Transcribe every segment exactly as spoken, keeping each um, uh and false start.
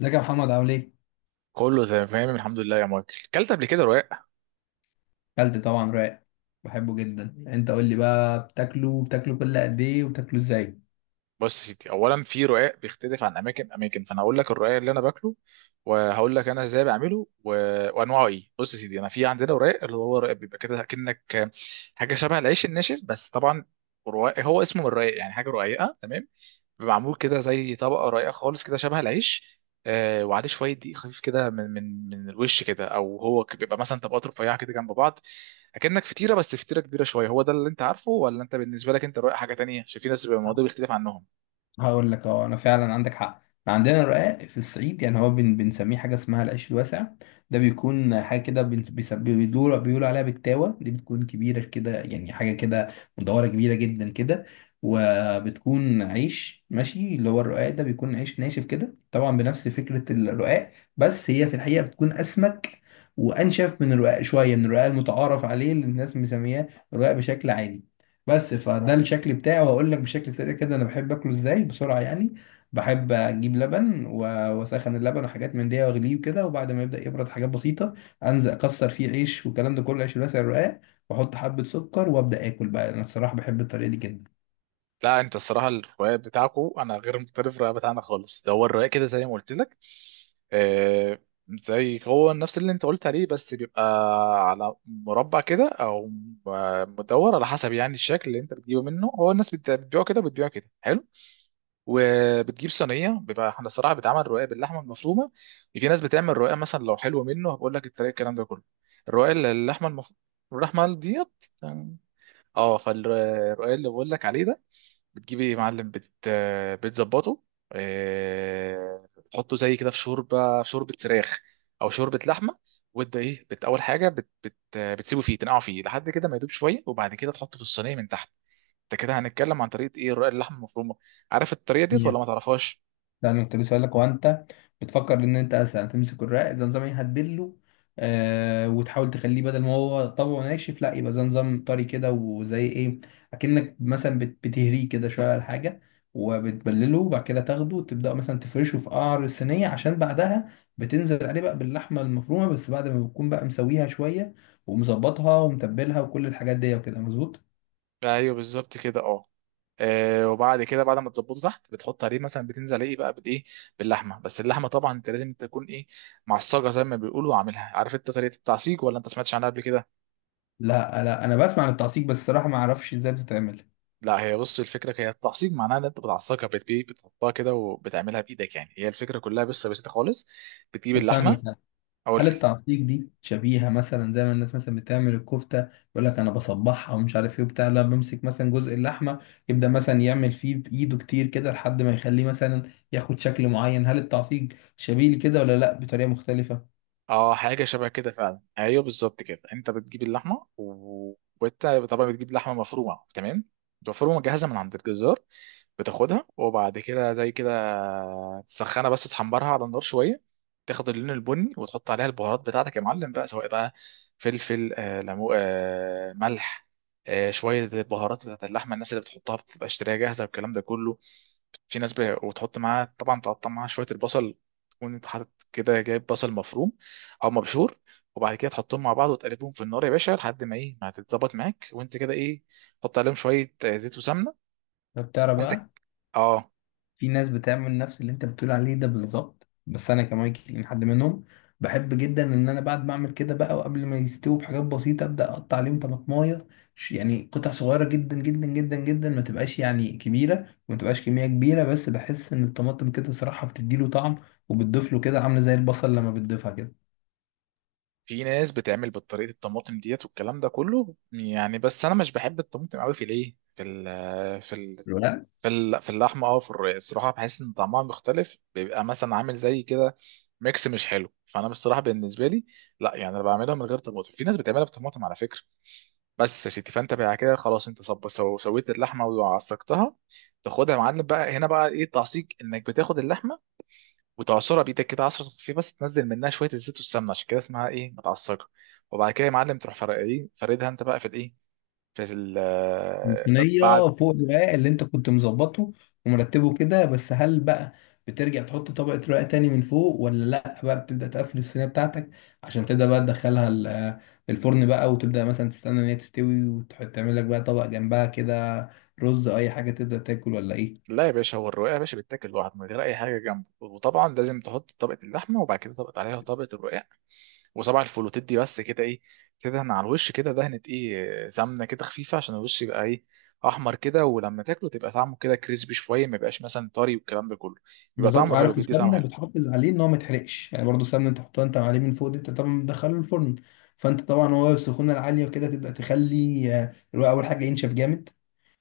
ازيك يا محمد، عامل ايه؟ كله تمام الحمد لله يا مايكل كلت قبل كده رقاق. اكلت طبعا راق. بحبه جدا. انت قول لي بقى، بتاكله بتاكله كل قد ايه، وبتاكله ازاي؟ بص يا سيدي، اولا في رقاق بيختلف عن اماكن اماكن، فانا هقول لك الرقاق اللي انا باكله وهقول لك انا ازاي بعمله و... وانواعه ايه. بص يا سيدي، انا في عندنا رقاق اللي هو رقاق بيبقى كده كأنك حاجه شبه العيش الناشف، بس طبعا رقاق هو اسمه من الرقاق، يعني حاجه رقيقه، تمام. بيبقى معمول كده زي طبقه رقيقه خالص كده شبه العيش، آه، وعليه شويه دقيق خفيف كده من من من الوش كده، او هو ك- بيبقى مثلا طبقات رفيعه كده جنب بعض، اكنك فطيره، بس فطيره كبيره شويه. هو ده اللي انت عارفه، ولا انت بالنسبه لك انت رايح حاجه تانية، عشان في ناس بيبقى الموضوع بيختلف عنهم؟ هقول لك، اه انا فعلا عندك حق. عندنا الرقاق في الصعيد، يعني هو بن بنسميه حاجه اسمها العيش الواسع. ده بيكون حاجه كده، بن- بيس- بيدور بيقول عليها بالتاوه، دي بتكون كبيره كده، يعني حاجه كده مدوره، كبيره جدا كده. وبتكون عيش، ماشي؟ اللي هو الرقاق ده بيكون عيش ناشف كده، طبعا بنفس فكره الرقاق. بس هي في الحقيقه بتكون اسمك وانشف من الرقاق شويه، من الرقاق المتعارف عليه اللي الناس مسمياه رقاق بشكل عادي. بس فده الشكل بتاعي، وهقول لك بشكل سريع كده انا بحب اكله ازاي بسرعه يعني. بحب اجيب لبن و- واسخن اللبن وحاجات من دي واغليه وكده، وبعد ما يبدا يبرد حاجات بسيطه انزل اكسر فيه عيش، والكلام ده كله عيش الواسع الرقاق، واحط حبه سكر وابدا اكل بقى. انا الصراحه بحب الطريقه دي جدا. لا انت الصراحه الروايه بتاعكو انا غير مختلف، الروايه بتاعنا خالص ده هو الروايه كده زي ما قلت لك. آه، زي هو نفس اللي انت قلت عليه، بس بيبقى على مربع كده او م- مدور، على حسب يعني الشكل اللي انت بتجيبه منه. هو الناس بت- بتبيعه كده، بتبيعه كده حلو، وبتجيب صينيه. بيبقى احنا الصراحه بتعمل روايه باللحمه المفرومه. في ناس بتعمل روايه مثلا لو حلوه منه هبقول لك الطريقه الكلام ده كله. الروايه اللي اللحمه المفرومه، اللحمه ديت، اه، فالروايه اللي بقول لك عليه ده، بتجيبي يا معلم بت... آه، بتظبطه، آه، بتحطه زي كده في شوربه، في شوربه فراخ او شوربه لحمه. وده ايه، بت... اول حاجه بت... بت... آه، بتسيبه فيه، تنقعه فيه لحد كده ما يدوب شويه، وبعد كده تحطه في الصينيه من تحت. انت كده هنتكلم عن طريقه ايه؟ رقاق اللحمه المفرومه. عارف الطريقه ديت ولا ما تعرفهاش؟ ده انا كنت لسه هقول لك، هو انت بتفكر ان انت مثلا تمسك الرق زي نظام ايه، هتبله، آه وتحاول تخليه بدل ما هو طبعه ناشف، لا، يبقى زي نظام طري كده وزي ايه. اكنك مثلا بت- بتهريه كده شويه على حاجه، وبتبلله، وبعد كده تاخده وتبدا مثلا تفرشه في قعر الصينيه، عشان بعدها بتنزل عليه بقى باللحمه المفرومه، بس بعد ما بتكون بقى مسويها شويه ومظبطها ومتبلها وكل الحاجات دي، وكده مظبوط. ايوه بالظبط كده، اه. آه، وبعد كده، بعد ما تظبطه تحت، بتحط عليه مثلا، بتنزل ايه بقى بالايه، باللحمه. بس اللحمه طبعا انت لازم تكون ايه، معصجه زي ما بيقولوا عاملها. عارف انت طريقه التعصيج ولا انت سمعتش عنها قبل كده؟ لا لا، انا بسمع عن التعصيب، بس الصراحه ما اعرفش ازاي بتتعمل. لا، هي بص الفكره، هي التعصيب معناها ان انت بتعصقها، بتبي بتحطها كده وبتعملها بايدك، يعني هي الفكره كلها، بس بسيطه خالص. بتجيب طب ثانيه اللحمه. ثانيه، اقول، هل التعصيب دي شبيهة مثلا زي ما الناس مثلا بتعمل الكفتة؟ يقول لك أنا بصبحها ومش عارف إيه وبتاع، لا، بمسك مثلا جزء اللحمة، يبدأ مثلا يعمل فيه بإيده كتير كده لحد ما يخليه مثلا ياخد شكل معين. هل التعصيب شبيه لكده، ولا لأ بطريقة مختلفة؟ اه حاجه شبه كده فعلا، ايوه بالظبط كده. انت بتجيب اللحمه و- وانت طبعا بتجيب لحمه مفرومه، تمام، مفرومه جاهزه من عند الجزار. بتاخدها، وبعد كده زي كده تسخنها، بس تحمرها على النار شويه، تاخد اللون البني، وتحط عليها البهارات بتاعتك يا معلم بقى، سواء بقى فلفل، آه، ليمو، آه، ملح، آه، شويه البهارات بتاعت اللحمه. الناس اللي بتحطها بتبقى اشتريها جاهزه، والكلام ده كله. في ناس ب... وتحط معاها طبعا، تقطع معاها شويه البصل. تكون انت حاطط كده، جايب بصل مفروم او مبشور. وبعد كده تحطهم مع بعض وتقلبهم في النار يا باشا لحد ما ايه، ما هتتظبط معاك، وانت كده ايه، حط عليهم شويه، آه، زيت وسمنه. ده بتعرف انت، بقى، اه. في ناس بتعمل نفس اللي انت بتقول عليه ده بالظبط، بس انا كمان حد منهم. بحب جدا ان انا بعد ما اعمل كده بقى، وقبل ما يستووا بحاجات بسيطه، ابدا اقطع عليهم طماطمايه، ش- يعني قطع صغيره جدا جدا جدا جدا، ما تبقاش يعني كبيره وما تبقاش كميه كبيره. بس بحس ان الطماطم كده صراحه بتديله طعم، وبتضيف له كده، عامله زي البصل لما بتضيفها في ناس بتعمل بطريقه الطماطم ديت والكلام ده كله يعني، بس انا مش بحب الطماطم قوي في الايه، في ال... في كده. في ال- في اللحمه، اه، في الر- الصراحه بحس ان طعمها مختلف، بيبقى مثلا عامل زي كده ميكس مش حلو، فانا بصراحه بالنسبه لي لا، يعني انا بعملها من غير طماطم. في ناس بتعملها بطماطم على فكره. بس يا سيدي، فانت بقى كده خلاص، انت صب سو سويت اللحمه وعصقتها. تاخدها يا معلم بقى، هنا بقى ايه التعصيق، انك بتاخد اللحمه وتعصرها بايدك كده عصره خفيف، بس تنزل منها شويه الزيت والسمنه، عشان كده اسمها ايه، متعصقه. وبعد كده يا معلم تروح فرق ايه، فردها انت بقى في الايه، في ال. صينية فوق الرقاق اللي انت كنت مظبطه ومرتبه كده. بس هل بقى بترجع تحط طبقة رقاق تاني من فوق، ولا لا بقى بتبدأ تقفل الصينية بتاعتك عشان تبدأ بقى تدخلها ال- الفرن بقى، وتبدأ مثلا تستنى ان هي تستوي، وتعمل لك بقى طبق جنبها كده، رز أو اي حاجة، تبدأ تاكل ولا ايه؟ لا يا باشا، هو الرقاق يا باشا بيتاكل لوحده من غير اي حاجه جنبه، وطبعا لازم تحط طبقه اللحمه، وبعد كده طبقه عليها طبقه الرقاق وصباع الفول، وتدي بس كده ايه، تدهن على الوش كده دهنه ايه، سمنه كده خفيفه، عشان الوش يبقى ايه، احمر كده، ولما تاكله تبقى طعمه كده كريسبي شويه، ما يبقاش مثلا طري والكلام ده كله، بيبقى بالظبط. طعمه حلو، عارف، بيدي طعم السمنة حلو. بتحافظ عليه ان هو ما يتحرقش، يعني برضو السمنة انت تحطها انت عليه من فوق دي، انت طبعا بتدخله الفرن، فانت طبعا هو السخونة العالية وكده تبدأ تخلي آه، الرقاق اول حاجة ينشف جامد،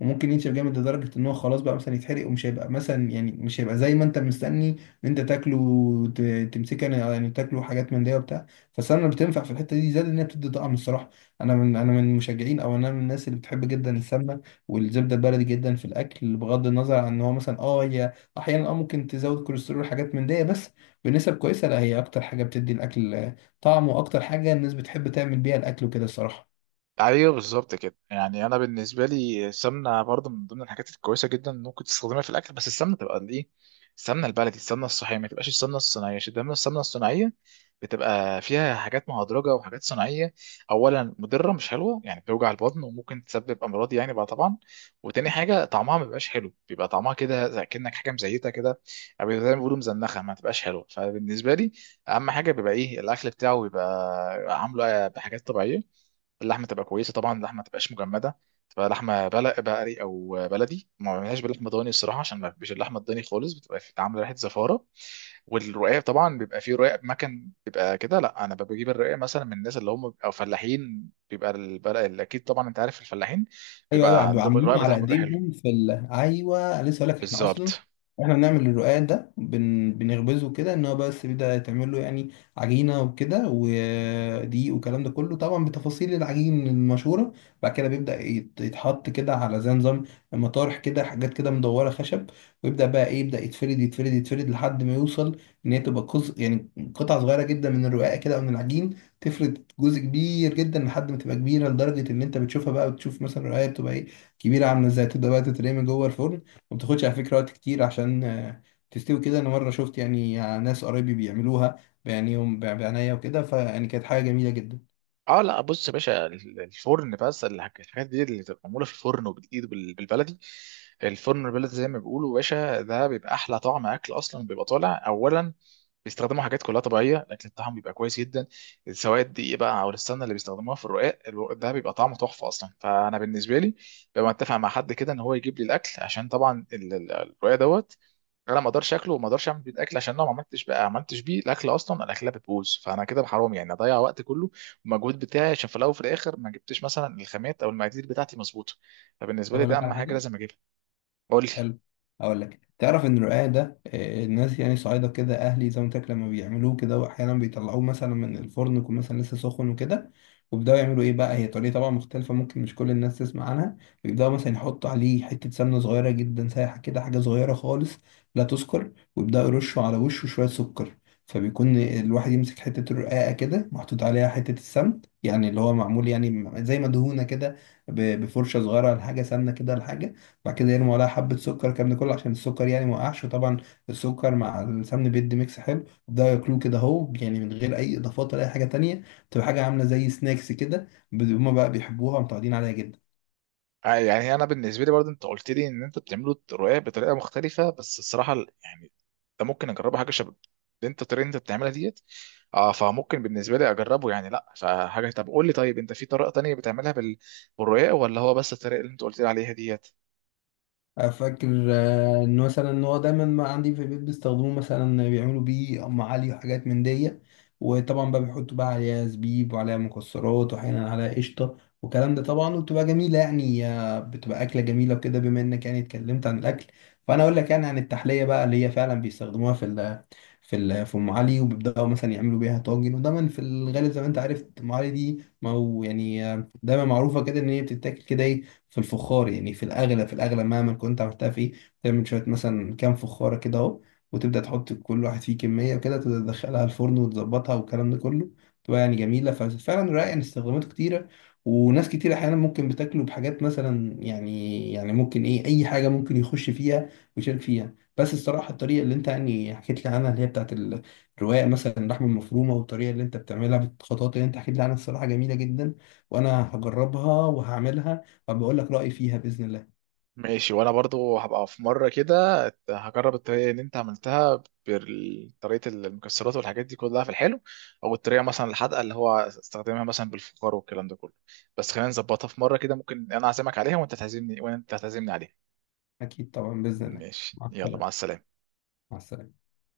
وممكن ينشف جامد لدرجة ان هو خلاص بقى مثلا يتحرق، ومش هيبقى مثلا، يعني مش هيبقى زي ما انت مستني ان انت تاكله وت- تمسكه، يعني يعني تاكله حاجات من دي وبتاع. فالسمنة بتنفع في الحتة دي، زائد ان هي بتدي طعم الصراحة. انا من انا من المشجعين، او انا من الناس اللي بتحب جدا السمنة والزبدة البلدي جدا في الاكل، بغض النظر عن ان هو مثلا اه هي احيانا اه ممكن تزود كوليسترول حاجات من دي، بس بنسب كويسة. لا، هي اكتر حاجة بتدي الاكل طعم، واكتر حاجة الناس بتحب تعمل بيها الاكل وكده الصراحة. ايوه بالظبط كده. يعني انا بالنسبه لي السمنه برضه من ضمن الحاجات الكويسه جدا اللي ممكن تستخدمها في الاكل، بس السمنه تبقى الايه، السمنه البلدي، السمنه الصحيه، ما تبقاش السمنه الصناعيه، عشان دايما السمنه الصناعيه بتبقى فيها حاجات مهدرجه وحاجات صناعيه. اولا مضره، مش حلوه يعني، بتوجع البطن وممكن تسبب امراض يعني بقى طبعا. وتاني حاجه طعمها ما بيبقاش حلو، بيبقى طعمها كده زي كأنك حاجه مزيته كده، او زي ما بيقولوا مزنخه، ما تبقاش حلوه. فبالنسبه لي اهم حاجه بيبقى ايه، الاكل بتاعه بيبقى عامله بحاجات طبيعيه. اللحمه تبقى كويسه طبعا، اللحمه ما تبقاش مجمده، تبقى لحمه بلق بقري او بلدي، ما بعملهاش بلحمه ضاني الصراحه، عشان ما بحبش اللحمه الضاني خالص، بتبقى في- عامله ريحه زفاره. والرقاق طبعا بيبقى فيه رقاق مكن بيبقى كده، لا انا بجيب الرقاق مثلا من الناس اللي هم او فلاحين، بيبقى البلق اكيد، طبعا انت عارف الفلاحين ايوه ايوه، بيبقى بيبقوا عندهم الرقاق عاملين على بتاعهم بيبقى حلو. ايديهم في ال... ايوه، لسه هقول لك. احنا اصلا بالظبط، احنا بنعمل الرقاق ده بن... بنخبزه كده، ان هو بس بيبدا يتعمل له يعني عجينه وكده ودقيق والكلام ده كله، طبعا بتفاصيل العجين المشهوره. بعد كده بيبدا يت- يتحط كده على زي نظام مطارح كده، حاجات كده مدوره خشب، ويبدا بقى ايه يبدا يتفرد يتفرد يتفرد لحد ما يوصل ان هي تبقى قص... يعني قطع صغيره جدا من الرقاق كده او من العجين. تفرد جزء كبير جدا لحد ما تبقى كبيره، لدرجه ان انت بتشوفها بقى، بتشوف مثلا القرايه بتبقى ايه، كبيره عامله ازاي، تبدا بقى تترمي من جوه الفرن، وما بتاخدش على فكره وقت كتير عشان آه، تستوي كده. انا مره شفت يعني آه، ناس قرايبي بيعملوها بعينيهم بعناية وكده، فيعني كانت حاجه جميله جدا. اه. لا بص يا باشا، ال- الفرن، بس الحاج- الحاجات دي اللي بتبقى معموله في الفرن وبالايد وبال- بالبلدي، الفرن البلدي زي ما بيقولوا يا باشا، ده بيبقى احلى طعم اكل اصلا، بيبقى طالع اولا بيستخدموا حاجات كلها طبيعيه، الاكل بتاعهم بيبقى كويس جدا، سواء الدقيق بقى او السمنه اللي بيستخدموها في الرقاق، الو- ده بيبقى طعمه تحفه اصلا. فانا بالنسبه لي ببقى متفق مع حد كده ان هو يجيب لي الاكل، عشان طبعا ال- ال- الرقاق دوت انا ما اقدرش اكله وما اقدرش اعمل بيه الاكل، عشان لو ما عملتش بقى، عملتش بيه الاكل اصلا الاكله بتبوظ، فانا كده حرام يعني اضيع وقت كله والمجهود بتاعي، عشان في الاول وفي الاخر ما جبتش مثلا الخامات او المقادير بتاعتي مظبوطه. فبالنسبه طب لي اقول ده لك اهم على حاجه حاجه لازم اجيبها. قول لي. حلو. اقول لك، تعرف ان الرقاق ده آه، الناس يعني صعيدة كده، اهلي زي ما قلت لك، لما بيعملوه كده واحيانا بيطلعوه مثلا من الفرن يكون مثلا لسه سخن وكده، وبيبداوا يعملوا ايه بقى، هي طريقه طبعا مختلفه ممكن مش كل الناس تسمع عنها. بيبداوا مثلا يحطوا عليه حته سمنه صغيره جدا سايحه كده، حاجه صغيره خالص لا تذكر، ويبداوا يرشوا على وشه شويه سكر. فبيكون الواحد يمسك حته الرقاقه كده محطوط عليها حته السمن، يعني اللي هو معمول يعني زي ما دهونه كده ب- بفرشه صغيره لحاجه سمنه كده لحاجه. بعد كده يرموا عليها حبة سكر، الكلام ده كله عشان السكر يعني ما وقعش. وطبعا السكر مع السمن بيدي ميكس حلو، وبدأوا ياكلوه كده اهو، يعني من غير اي اضافات ولا اي حاجة تانية. تبقى حاجة عاملة زي سناكس كده، ب- هما بقى بيحبوها ومتعودين عليها جدا. آه، يعني انا بالنسبه لي برضه انت قلت لي ان انت بتعملوا الرقاق بطريقه مختلفه، بس الصراحه ال- يعني ده ممكن اجربه، حاجه شبه اللي انت الطريقه اللي انت بتعملها ديت، اه، فممكن بالنسبه لي اجربه يعني، لا فحاجه. طب قول لي، طيب انت في طريقه تانية بتعملها بال- بالرقاق، ولا هو بس الطريقه اللي انت قلت لي عليها ديت؟ فاكر آه، ان مثلا ان هو دايما ما عندي في البيت بيستخدموه، مثلا بيعملوا بيه ام علي وحاجات من دي، وطبعا بقى بيحطوا بقى عليها زبيب وعليها مكسرات واحيانا عليها قشطه والكلام ده طبعا، وبتبقى جميله، يعني آه، بتبقى اكله جميله وكده. بما انك يعني اتكلمت عن الاكل، فانا اقول لك يعني عن التحليه بقى اللي هي فعلا بيستخدموها في ال في ال في ام علي، وبيبداوا مثلا يعملوا بيها طاجن. ودايما في الغالب زي ما انت عارف، ام علي دي ما هو يعني آه، دايما معروفه كده ان هي بتتاكل كده ايه، في الفخار، يعني في الأغلى، في الأغلى مهما كنت عملتها فيه. تعمل شوية مثلا كام فخارة كده أهو، وتبدأ تحط كل واحد فيه كمية وكده، تبدأ تدخلها الفرن وتظبطها والكلام ده كله، تبقى يعني جميلة. ففعلا رائع، يعني استخداماته كتيرة. وناس كتير أحيانا ممكن بتاكله بحاجات مثلا، يعني يعني ممكن إيه أي حاجة ممكن يخش فيها ويشارك فيها. بس الصراحة الطريقة اللي أنت يعني حكيت لي عنها، اللي هي بتاعت ال- الرواية مثلا اللحمة المفرومة، والطريقة اللي أنت بتعملها بالخطوات اللي أنت حكيت لي عنها، الصراحة جميلة جدا، وأنا هجربها وهعملها، فبقول لك رأيي فيها بإذن الله. ماشي، وانا برضو هبقى في مره كده هجرب الطريقه اللي انت عملتها بطريقه المكسرات والحاجات دي كلها في الحلو، او الطريقه مثلا الحادقه اللي هو استخدمها مثلا بالفخار والكلام ده كله. بس خلينا نظبطها في مره كده، ممكن انا اعزمك عليها وانت تعزمني، وانت تعزمني عليها. أكيد طبعا، بإذن الله. ماشي، مع يلا مع السلامة. السلامه. مع السلامة.